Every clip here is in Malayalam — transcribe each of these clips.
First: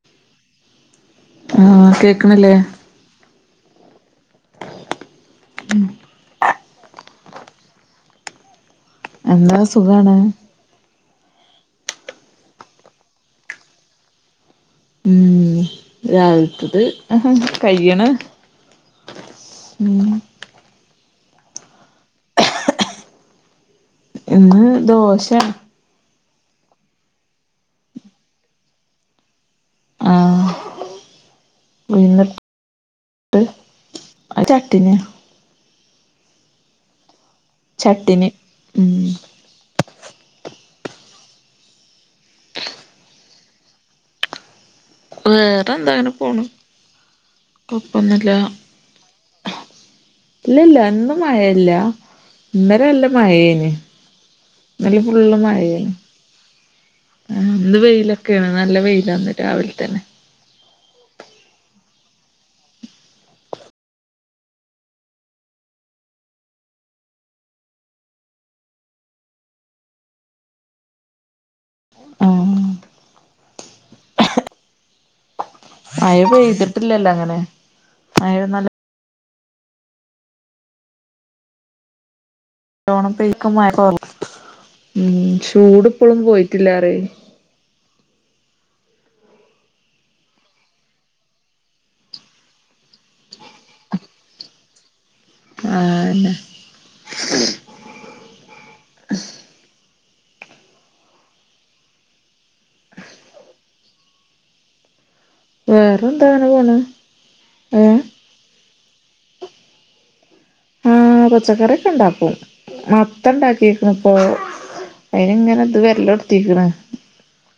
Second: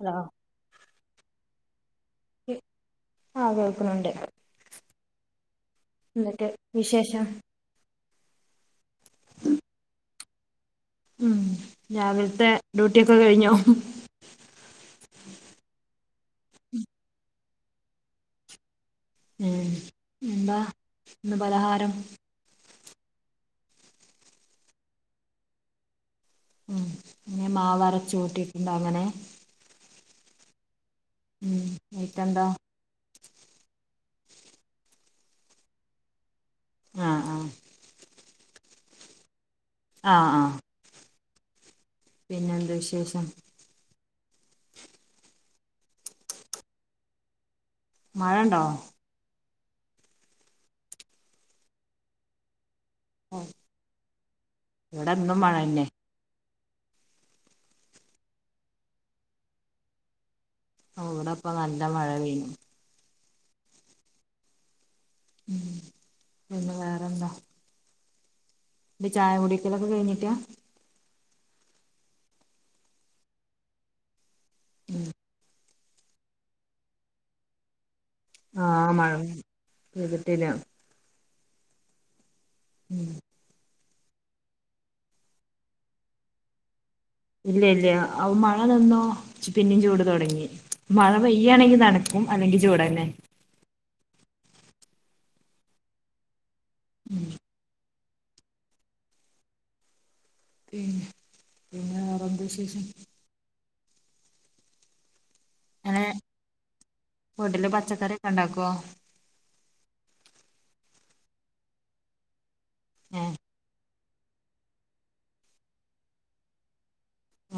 ആ ആഹ കേക്കണില്ലേ ആ കേൾക്കുന്നുണ്ട് [inaudible] എന്തൊക്കെ വിശേഷം എന്താ സുഖാണ് ഉം രാവിലത്തെ ഡ്യൂട്ടിയൊക്കെ കഴിഞ്ഞോ ഉം രാവിലത്തത് ആ [inaudible] കയ്യണ് ഉം എന്താ ഇന്ന് പലഹാരം ഇന്ന് ദോശ ഉം ഇങ്ങെ മാവരച്ചൂട്ടിട്ടുണ്ടോ അങ്ങനെ ആഹ ഉം നെയ്ക്കെന്താ [unintelligible] അഹ് ചട്ടിന്യ ആ ആ ചട്ടിനി ഉം ആ ആ പിന്നെ എന്ത് വിശേഷം വേറെന്താ അങ്ങനെ പോണ് കൊപ്പോന്നുല്ല മഴണ്ടോ ഇല്ല ഇല്ല ഇന്ന് മഴല്ല ഇന്നലെ നല്ല ഓ മഴേനി ഇന്നലിം ഇവിടെ ഫുള്ള് എന്നും മഴന്നെ മഴേനി ആ ഇന്ന് വെയിലൊക്കെണ് നല്ല വെയിലാന്ന് രാവിൽ തന്നെ ഇവ്ടെപ്പം നല്ല മഴ പെയ്ന് പിന്നെ വേറെന്താ ചായ കുടിക്കലൊക്കെ കഴിഞ്ട്ടാ ആഹ് ഉം [unintelligible] മഴ പെയ്ത്ട്ട്ല്ലല്ലോ അങ്ങനെ മഴ ആ മഴ പെയ്ത്ട്ടില്ല [unintelligible] ചൂട്പ്പളും പോയിട്ടില്ല അറിയ് ഇല്ല ഇല്ല അഹ് മഴ നിന്നോ പിന്നിം ചൂട് തോടങ്ങി മഴ പെയ്യ്ണെങ്കി നടക്കും അല്ലെങ്കി ചൂടെന്നെ ആ ന്നെ ഉം [inaudible] പിന്നെ വേറേന്തശേഷം അങ്ങനെ വേറെ എന്താണ് പോണ് വീട്ടില് ഏ പച്ചക്കറി ഒക്കെ ഉണ്ടാക്കുവോ ആഹ് പച്ചക്കറക്കെ ണ്ടാക്കും ഏ മത്ത ണ്ടാക്കിക്കണ് അപ്പോ അയിനിങ്ങനെ ഇത് വരെല്ലോടുത്തിക്കണ്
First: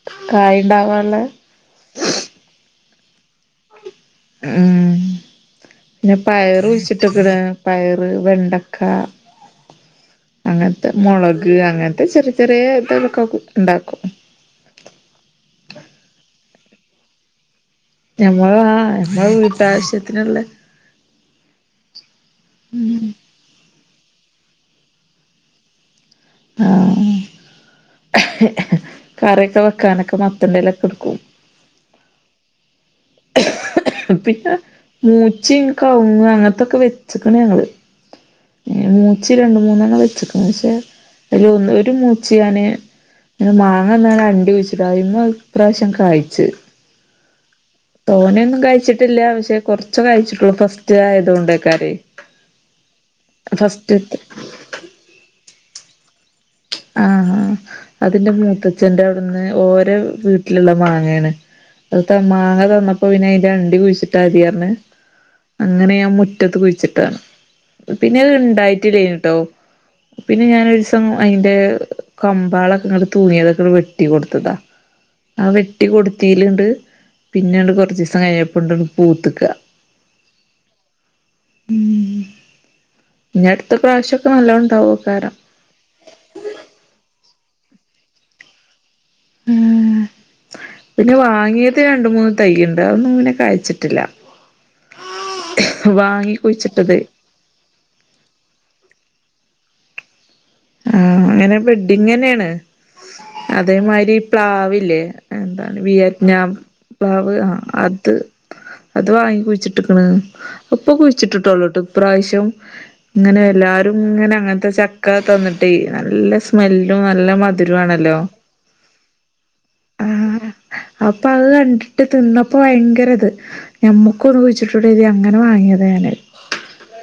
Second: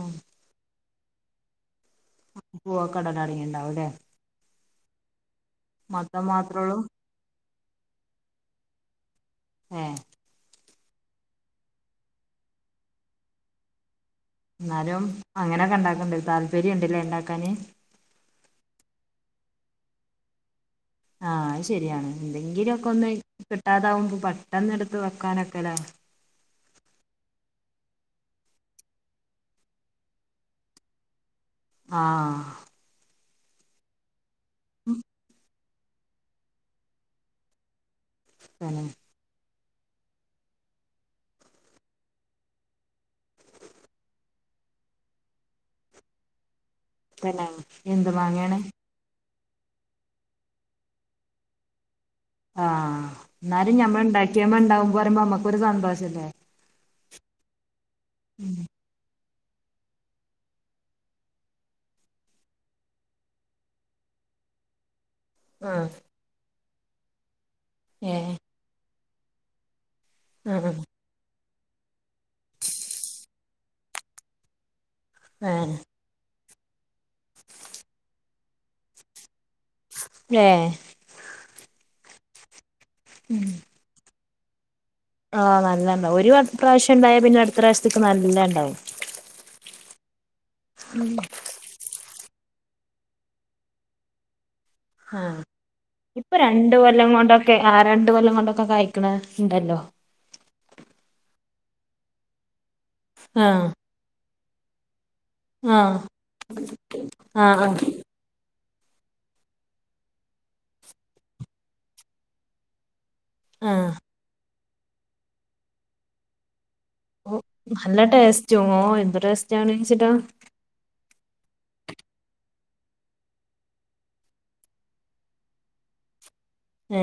ഉം കായ്ണ്ടാവാ അല്ലെ പോ [unintelligible] ഉണ്ടാവുംല്ലെ ഉം പിന്നെ മാത്രേ പയർ ഉള്ളൂ കുഴിച്ചിട്ട്ക്കണ് പയറ് വെണ്ടക്ക ഏ അങ്ങനത്തെ മൊളക് അങ്ങനത്തെ ചെറിയ ചെറിയ ഇതൊക്കെ ണ്ടാക്കും ന്നാലും അങ്ങനെയൊക്കെ ഉണ്ടാക്കണ്ട് താല്പര്യം ണ്ടില്ലേ ണ്ടാക്കാന് ഞമ്മൾ ആ ഞമ്മൾ വീട്ടാവശ്യത്തിനി ള്ള ആഹ് അത് ശരിയാണ് എന്തെങ്കിലും ഒക്കെ ഒന്ന് കിട്ടാതാവുമ്പോ പെട്ടന്ന് എടുത്ത് വെക്കാനൊക്കെല്ലോ ആ കറിയൊക്കെ വെക്കാനൊക്കെ മത്തന്റെലൊക്കെടുക്കും ആ പിന്നെ മൂച്ചിം കവുങ്ങ് അങ്ങനത്തൊക്കെ വെച്ചക്കണ് ഞങ്ങള് തന്നെ ഏ മൂച്ചി രണ്ട രണ്ട് മൂന്നെണ്ണം വെച്ചക്ക്ണ് പക്ഷെ അയല് ഒരു മൂച്ചി ഞാൻ പിന്നെ മാങ്ങ തിന്നാണ്ട് അണ്ടി കുഴിച്ചിടാ അയ്മെ ഇപ്രാവശ്യ കായ്ച്ച് പിന്നേ തോനെന്നും കഴിച്ചിട്ടില്ല പക്ഷെ കൊറച്ച കഴിച്ചിട്ടുള്ളൂ ഫസ്റ്റ് ആയതോണ്ട്യ്ക്കാരെ. ആ ന്നാലും ഞമ്മൾ ഉണ്ടാക്കിയ്മ ഇണ്ടാവുമ്പോ പറയുമ്പോ നമ്മക്കൊരു സന്തോഷല്ലേ? ആഹാ അതിന്റെ മൂത്തച്ഛന്റെ അവിടുന്ന് ഓരെ വീട്ടിലുള്ള മാങ്ങയാണ് അത് മാങ്ങ തന്നപ്പോ പിന്നെ അതിന്റെ അണ്ടി കുഴിച്ചിട്ടാ മതിയറിഞ്ഞ്- ആഹ് അങ്ങനെ ഞാൻ മുറ്റത്ത് കുഴിച്ചിട്ടാണ് പിന്നെത് ഏഹ് ഇണ്ടായിട്ടില്ലയിനിട്ടോ. പിന്നെ ആഹ് ഞാനൊരീസം അതിന്റെ കമ്പ്ളൊക്കെ ഇങ്ങ് തൂങ്ങിയതൊക്കെ വെട്ടി കൊടുത്തതാ. ആ ആഹ് വെട്ടി കൊടുത്തീല്ണ്ട് പിന്നണ്ട് കൊറച്ചീസം കഴിഞ്ഞപ്പണ്ട് പൂത്ത്ക്ക. ഏ [inaudible] ഉം ഇനി അടുത്ത പ്രാവശ്യക്കെ നല്ലോണ്ടാവും. ആഹ് നല്ലണ്ടാവും ഒരു പ്രാവശ്യണ്ടായ പിന്നെ അടുത്ത പ്രാവശ്യത്തേക്ക് നല്ല ഉണ്ടാവും. പിന്നെ വാങ്ങിയത് രണ്ട് മൂന്ന് തയ്യ്ണ്ട് അതൊന്നും പിന്നെ കായ്ച്ചിട്ടില്ല ആ ഇപ്പൊ വാങ്ങി രണ്ട് കുഴിച്ചിട്ടത് കൊല്ലം കൊണ്ടൊക്കെ ആ രണ്ട് കൊല്ലം കൊണ്ടൊക്കെ കായ്ക്കണ ണ്ടല്ലോ ആ അങ്ങനെ ബെഡ്ഡിങ് തന്നെയാണ് ആഹ് അതേമാതിരി പ്ലാവില്ലേ? എന്താണ് ആഹ് വിയറ്റ്നാം പ്ലാവ് ആഹ് അത് അത് വാങ്ങി കുഴിച്ചിട്ടിക്ക്ണ് ഇപ്പൊ കുഴിച്ചിട്ടിട്ടോള്ളൂ ട്ടോ ഇപ്രാവശ്യം. ഇങ്ങനെ ആഹ് എല്ലാരും ങ്ങനെ അങ്ങനത്തെ ചക്ക തന്നിട്ടേയ് നല്ല സ്മെല്ല്! ഓ നല്ല ടേസ്റ്റ് എന്ത് ആ ടേസ്റ്റാന്നിച്ചിട്ടാ! അപ്പൊ അത് കണ്ടിട്ട് തിന്നപ്പോ ഭയങ്കര ഇത് ഞമ്മുക്കൊന്ന് കുഴിച്ചിട്ടുടെ ഇത് അങ്ങനെ വാങ്ങിയത ഞാനാ അത്- ഏ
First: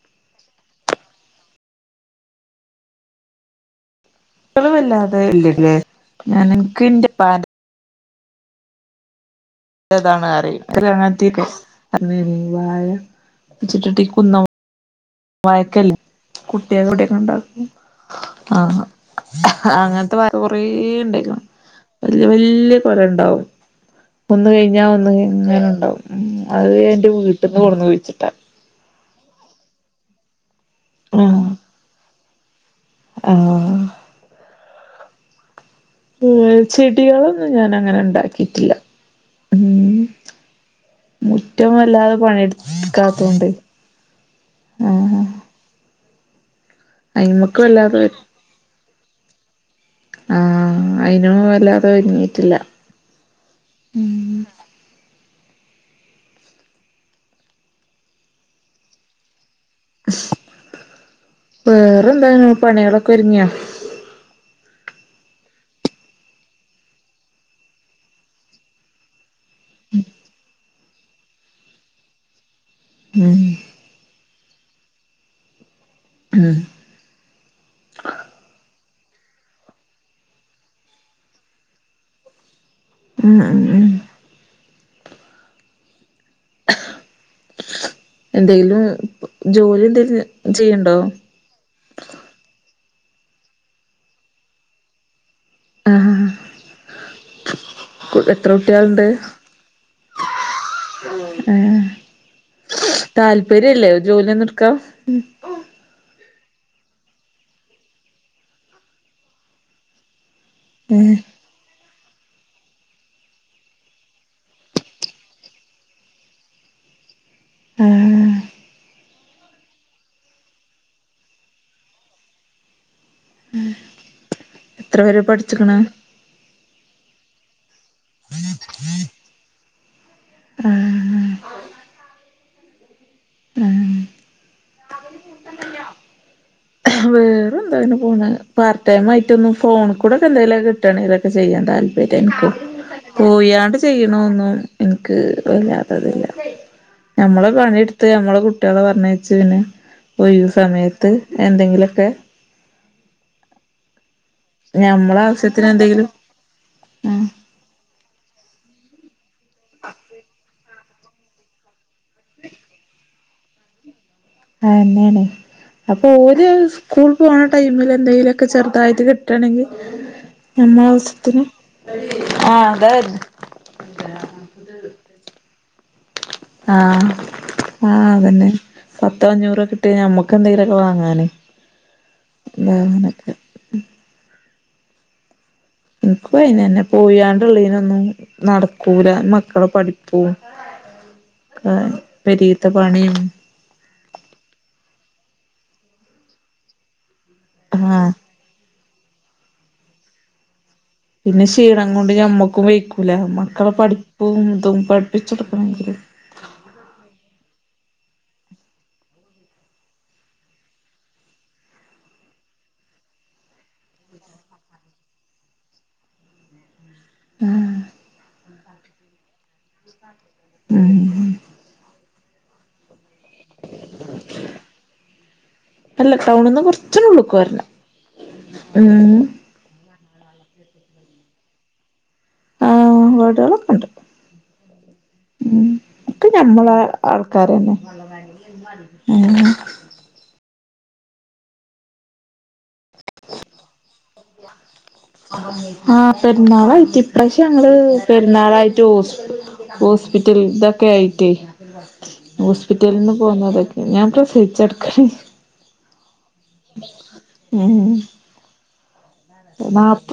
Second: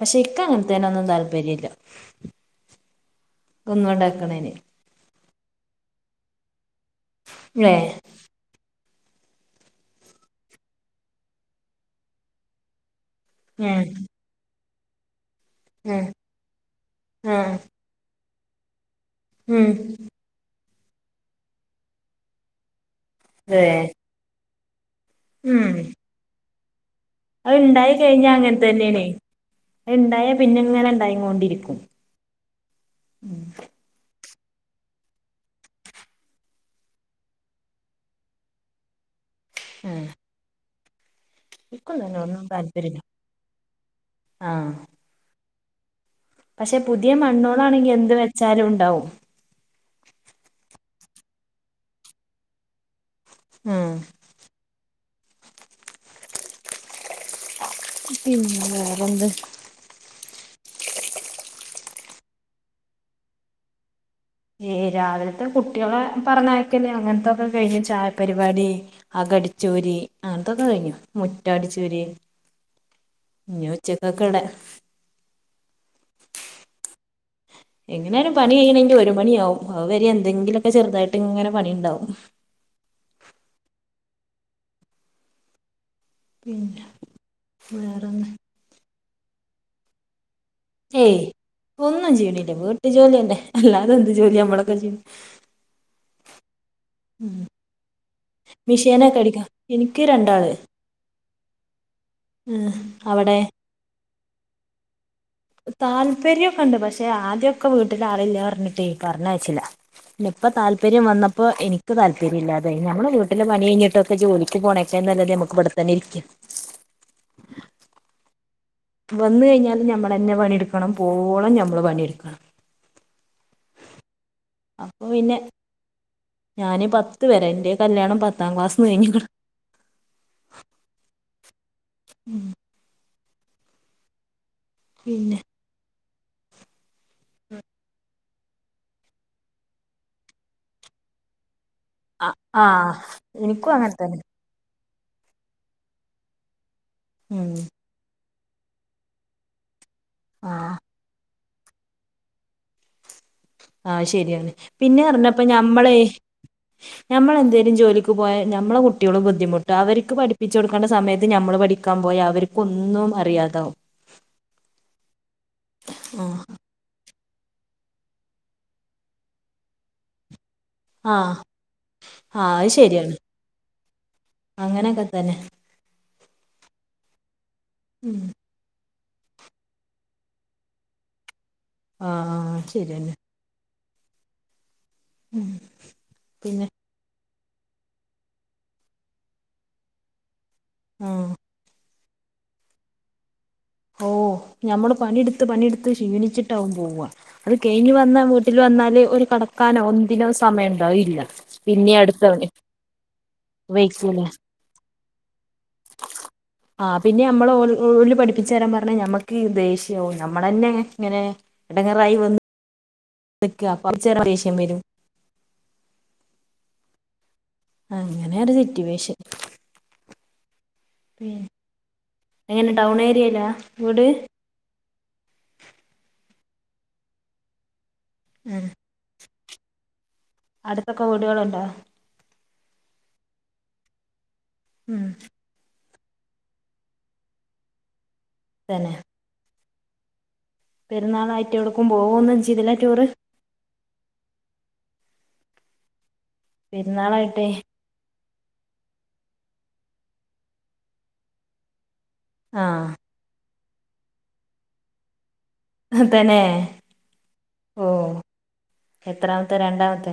പക്ഷെ ഇന്ക്ക് അങ്ങനത്തീ നൊന്നും താല്പര്യല്ല ഒന്നണ്ടാക്ക [unintelligible] മളല്ലാതെ ഇല്ലല്ലേ എന്റെ പ ഏഹ് അതാണ് അറിയ അങ്ങത്തിീ [unintelligible] അ ഏഹ് വായച്ചിട്ടിട്ടി കുന്ന വയക്കല്ലേ ഏഹ് കുട്ടിയ [unintelligible] എവിടെക്കെ ഏഹ് ഉണ്ടാക്കും ആഹ് ഉം അങ്ങനത്തെ മരം കൊറേ ണ്ടായിക്ക്ണ് വല്യ വല്യ ല ഉണ്ടാവും അതെ ഒന്ന് കഴിഞ്ഞാ ഒന്ന്ങ്ങനെ കഴിഞ്ഞാണ്ടാവും അത് അഹ് വീട്ടിൽന്ന് കൊടന്ന് ഇണ്ടായി കഴിഞ്ഞാ കുഴിച്ചിട്ടാ അങ്ങൻ തന്നേണേ ഇണ്ടായാ പിന്നങ്ങനെ ഇണ്ടാഴികൊണ്ടിരിക്കും ആ ഏ ചെടികളൊന്നും ഞാൻ അങ്ങനെ ഇണ്ടാക്കീട്ടില്ല ആ മുറ്റം വല്ലാതെ പണി താല്പര്യല്ല ഇട്ക്കാത്തൊണ്ട് ആഹ് ആ ആ പക്ഷെ പുതിയ മണ്ണോളാണെങ്കി എന്ത് വെച്ചാലും ഇണ്ടാവും ആ അയ്നു വല്ലാതെ ഒരുങ്ങീട്ടില്ല ഉം പിന്നെ വേറെന്ത് വേറെന്താണ് പണികളൊക്കെ ഒരിങ്യൊ ഏ രാവിലത്തെ കുട്ട്യളെ പറഞ്ഞയക്കല് അങ്ങൻത്തൊക്കെ കയ്ഞ്ഞ് ചായ പരുവാടി അക ചൂരി അങ്ങൻത്തോക്കെ കഴിഞ്ഞു മുറ്റട്ച്ചൂരി ഉം ഇഞ് ഉച്ചക്കക്ക്‌ള്ളെ അ എങ്ങനാലും പണികയ്യെണെങ്കി ഒരു മണിയാവും അവ് വരെ എന്തെങ്കിലൊക്കെ ചെറുതായിട്ട്ങ്ങനെ പണിണ്ടാവും ഉം ഉം ഉം പിന്നെ വേറെന്താ എന്തെലും ജോലി എന്തേല ഏയ് ഒന്നും ചെയ്യണില്ല വീട്ട്ജോലെന്നെ അല്ലാതെന്ത് ജോലി നമ്മളൊക്കെ ചെയ്യ്ണ് ആ ഉം മിഷീനൊക്കെ അടിക്കാം എനിക്ക് രണ്ടാള് എഹേ ഉം. അവിടെ താല്പര്യല്ലേ ജോലിയൊന്നും ഇട്ക്കാൻ താല്പര്യാക്ക്‌ണ്ട് പക്ഷെ ആദ്യക്കെ വീട്ട്ലാളില്ലാർഞ്ട്ട് പറഞ്ഞയ്ച്ചില്ല നിപ്പ താല്പര്യം ഏഹ് വന്നപ്പൊ എനി ക്ക് താല്പര്യല്ലാതായ് ഞമ്മള് വീട്ട്ല് പണി കഴിഞ്ട്ടൊക്കെ ജോലിക്ക് പോണൊക്കാ നല്ലത് ഞമ്മക്ക്‌ ഇവ്ടത്തന്നെ ഇരിക്കാ ആ വന്ന് കഴിഞ്ഞാലും ഞമ്മളന്നെ പണി ഇട്ക്കണം പോവോളം ഞമ്മള് പണിട്ക്കാ ആഹ് അപ്പ പിന്നെ ഞാന് പത് ത്ത് വരെ എന്റെ കല്യാണം പത്താം ക്ലാസ് കഴിങ്ങിക്ക്ട് ആഹ് ഉം ആഹ് പിന്നെ വേറെന്ത പിന്നെപോണെ പാർ ടൈം ആയിട്ടൊന്നും ഫോണ് കൂടൊക്കെ എന്തേലും കിട്ടെണെ ഇതൊക്കെ ചെയ്യാ- താല്പര്യം ആ എനിക്കും ആ എനിക്കും പോയാണ്ട് അങ്ങനെ തന്നെ ചെയ്യണോന്നും എനക്ക് വല്ലാത്തതില്ല ഞമ്മളെ ഉം പണിയെടുത്ത് ഞമ്മള്കുട്ട്- ട്ടികളെ പറഞ്ഞയച്ച് പിന്നെ ഒരു ആഹ് സമയത്ത് എന്തെങ്കിലൊക്കെ ആശെ- ശരിയാണ് പിന്നെ ഞമ്മളെ പറഞ്ഞപ്പോ ആവശ്യത്തിന് ഞമ്മളെ എന്തെങ്കിലും ആഹ് ഞമ്മളെന്തേലും ജോലിക്ക് പോയാ ഞമ്മളെകുട്ട്യോ- കുട്ട്യോള് ബുദ്ധിമുട്ട അവര്ക്ക് പഠിപ്പിച്ചു കൊടുക്കേണ്ട സമയത്ത് ഞമ്മൾ പഠിക്കാപോയ അവര്ക്ക് ഒന്നും അറിയാതാവും ആയ്യെന്നെയാണ് അപ്പൊ ആഹ് ഒരു സ്കൂൾ പോണ ടൈമിൽ എന്തെങ്കിലുവൊക്കെ ചെറുതായിട്ട് കിട്ടണെങ്കിൽ അമ്മ ആഹ് അവസത്തിന ആഹ് അത് ശരിയാണ് അതന്നെ അങ്ങനെയൊക്കെ തന്നെ ആഹ് ആഹ് ഉം അതന്നെ പത്തോഅഞ്ഞൂറൊ കിട്ടി ഞമ്മക്ക് എന്തേലുവോക്കെ വാങ്ങാലോ ആഹ് ആഹ് ശരിയെന്നെ ഉം എനക്കു പിന്നെ അയ്നന്നെ പോയാണ്ടൊള്ളീനൊന്നും നടക്കൂല മക്കളെ പഠിപ്പൂ ആഹ് ആഹ് പെരിയത്തെ പണിയും ഓ ഞമ്മള് പണിയെടുത്ത് പണിയെടുത്ത് ക്ഷീണിച്ചിട്ടാവും പോവാ അത് കഴിഞ്ഞ് ആഹ് വന്ന് വീട്ടിൽ വന്നാല് ഒരു കടക്കാനോ ഒന്നിനോ സമയണ്ടാ പിന്നെ ക്ഷീണം കൊണ്ട് ഞമ്മക്കും വെയിക്കൂല മക്കളെ വൈക്കൂല പഠിപ്പും ഇതും പഠിപ്പിച്ചൊടുക്കണങ്കില് ആ പിന്നെ നമ്മള് ഓ ഓല് പഠിപ്പിച്ച് ച്ചേരാൻ പറഞ്ഞ നമക്ക് ദേഷ്യാവും നമ്മളന്നെ ഇങ്ങനെ ഇടങ്ങേറായി വന്നു നിക്കാ കുറച്ചേരം ദേഷ്യം വരും ആഹ് അങ്ങനെ ഒരു സിറ്റുവേഷൻ ഉം [unintelligible] എങ്ങനെ ടൗൺ ഏരിയേ ലാ വിട് ടൗണ്ന്ന് കുറച്ചൊരു ഉള്ള്ക്കോർനം ഉം അടുത്തൊക്കെ വീടുകളുണ്ടോ ആഹ് വീടുകളൊക്കെ ഉണ്ട് ഉം ഉം ഒക്കെ ഞമ്മളെ ആൾക്കാരന്നെ തന്നെ ആ ആ പെരുന്നാളായിട്ട് എവിടക്കും പോവൊന്നും ചെയ്തില്ല ടൂറ് ആഹ് പെരുന്നാളായിട്ട് ഇപ്രാവശ്യം പെരുന്നാളായിട്ടേ ഞങ്ങള് പെരുന്നാളായിട്ട് ഹോസ് ഹോസ്പിറ്റൽ ഇതൊക്കെ ആയിട്ടേ ആ ഹോസ്പിറ്റൽന്ന് പോന്നതെ ഞാൻ പ്രസവിച്ച്കിടക്കാണേ തന്നെ ഉം ഓ [unintelligible] എത്രാമത്തെ രണ്ടാമത്തെ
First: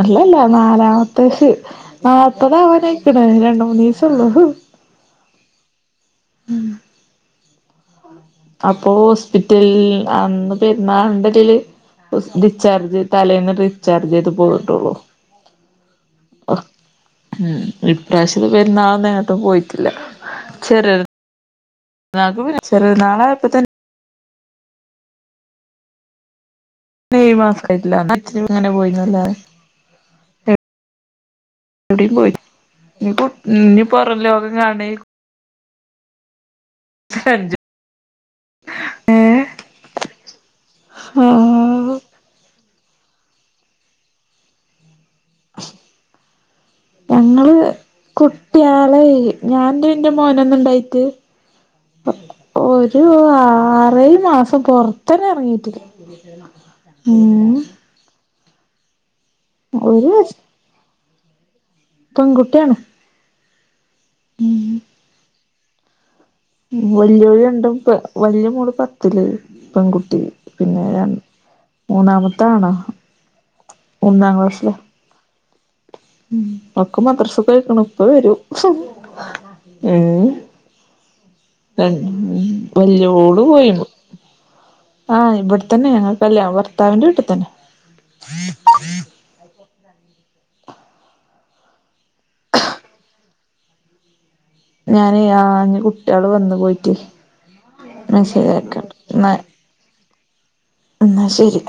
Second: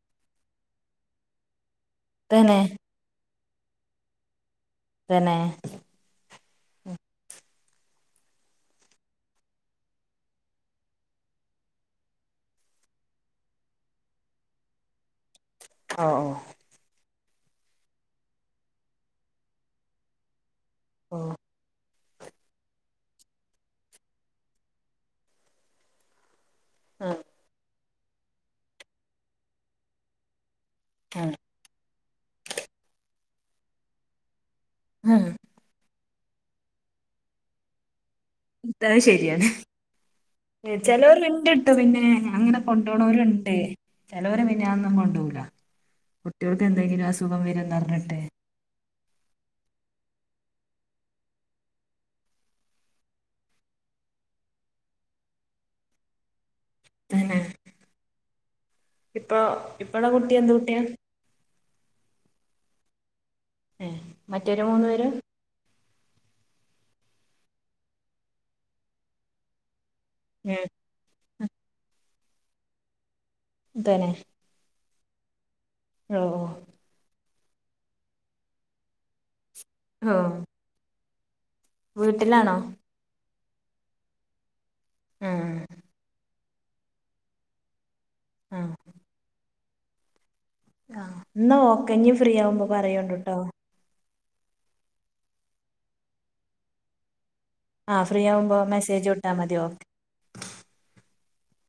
അല്ലല്ല നാലാമത്തെ തന്നെ നാല്പ്ത്താവാനായിക്ക്ണ് രണ്ട് മൂ നീസം ഉള്ളു പിന്നേ അപ്പൊ ഹോസ്പിറ്റൽ അന്ന് പരുന്നാളിൻ്റെടേൽ ഡിറ്റാർജ് തലേന്ന് ഡിസ്ചാർജ് ചെയ്ത് പോനിട്ടൊള്ളൂ ഒ ഉം ഇപ്രാവശ്യം പെരുന്നാളിന്ന് എങ്ങട്ടും പോയിട്ടില്ല ചെറിയ ഓ [unintelligible] നാളെ ഇപ്പ തന്നെ ആ ഏഴ്മാസായിട്ടില്ല അഛനങ്ങനെ പോയിനല്ലാതെ ആ എവിടേം പോയി ഇനിപ്പോ ഇനി പൊറംലോകം കാണങ്കിൽ [unintelligible] [unintelligible] ഏഹ് ശരിയാണ് ചെലോർ ഇണ്ട്ട്ടോ ആഹ് പിന്നെ അങ്ങനെ കൊണ്ടോണോരുണ്ട് ചെലോര്പിന്നെ ഒടുക്കും കൊണ്ടോകൂല കുട്ടികൾക്ക് എന്തെങ്കിലും അസുഖം വരന്ന്പറഞ്ഞിട്ട് ഞാൻ എന്റെ മോനൊന്ന് ഇണ്ടായിട്ട് ഒരു ആറേഴ് മാസം പൊറത്തന്നെ ഇറങ്ങീട്ട തന്നെ ഇപ്പൊ ഇപ്പള്ള ഒരു കുട്ടി എന്ത് കുട്ടിയാ പെൺകുട്ടിയാണ് ഏ മറ്റോര് മൂന്നു പേര് വലിയോല് രണ്ടും വലിയ മോള്പത്തില് പെൺകുട്ടി പിന്നെ [unintelligible] മൂന്നാമത്തത് ആണാ തന്നെ ഒന്നാം ക്ലാഷില ഓ ഉം ഓ ഒക്കെ മദ്രസക്ക് പോയിക്ക്ണ് ഇപ്പം വരും ആഹ് [unintelligible] വലിയോള് പോയി ആ ആഹ് ഇവിടെത്തന്നെ ഞങ്ങൾക്കല്ല ഭർത്താവിൻ്റെ വീട്ടിൽ തന്നെ [inaudible] ആ ആഹ് ഇന്നാ ഓക്കെ ഇന്ന് ഫ്രീ ആവുമ്പോ പറയോണ്ട് ട്ടോ ഞാനെ ആ ഇഞ്ഞ് കുട്ടികള് വന്നു പോയിട്ട് ആ ന്നാ ഫ്രീ ശരി ആവുമ്പോ ആയിക്കോട്ടെ മെസ്സേജ് ന്നാ വിട്ടാ മതി ഓക്കെ ന്നാ ശരി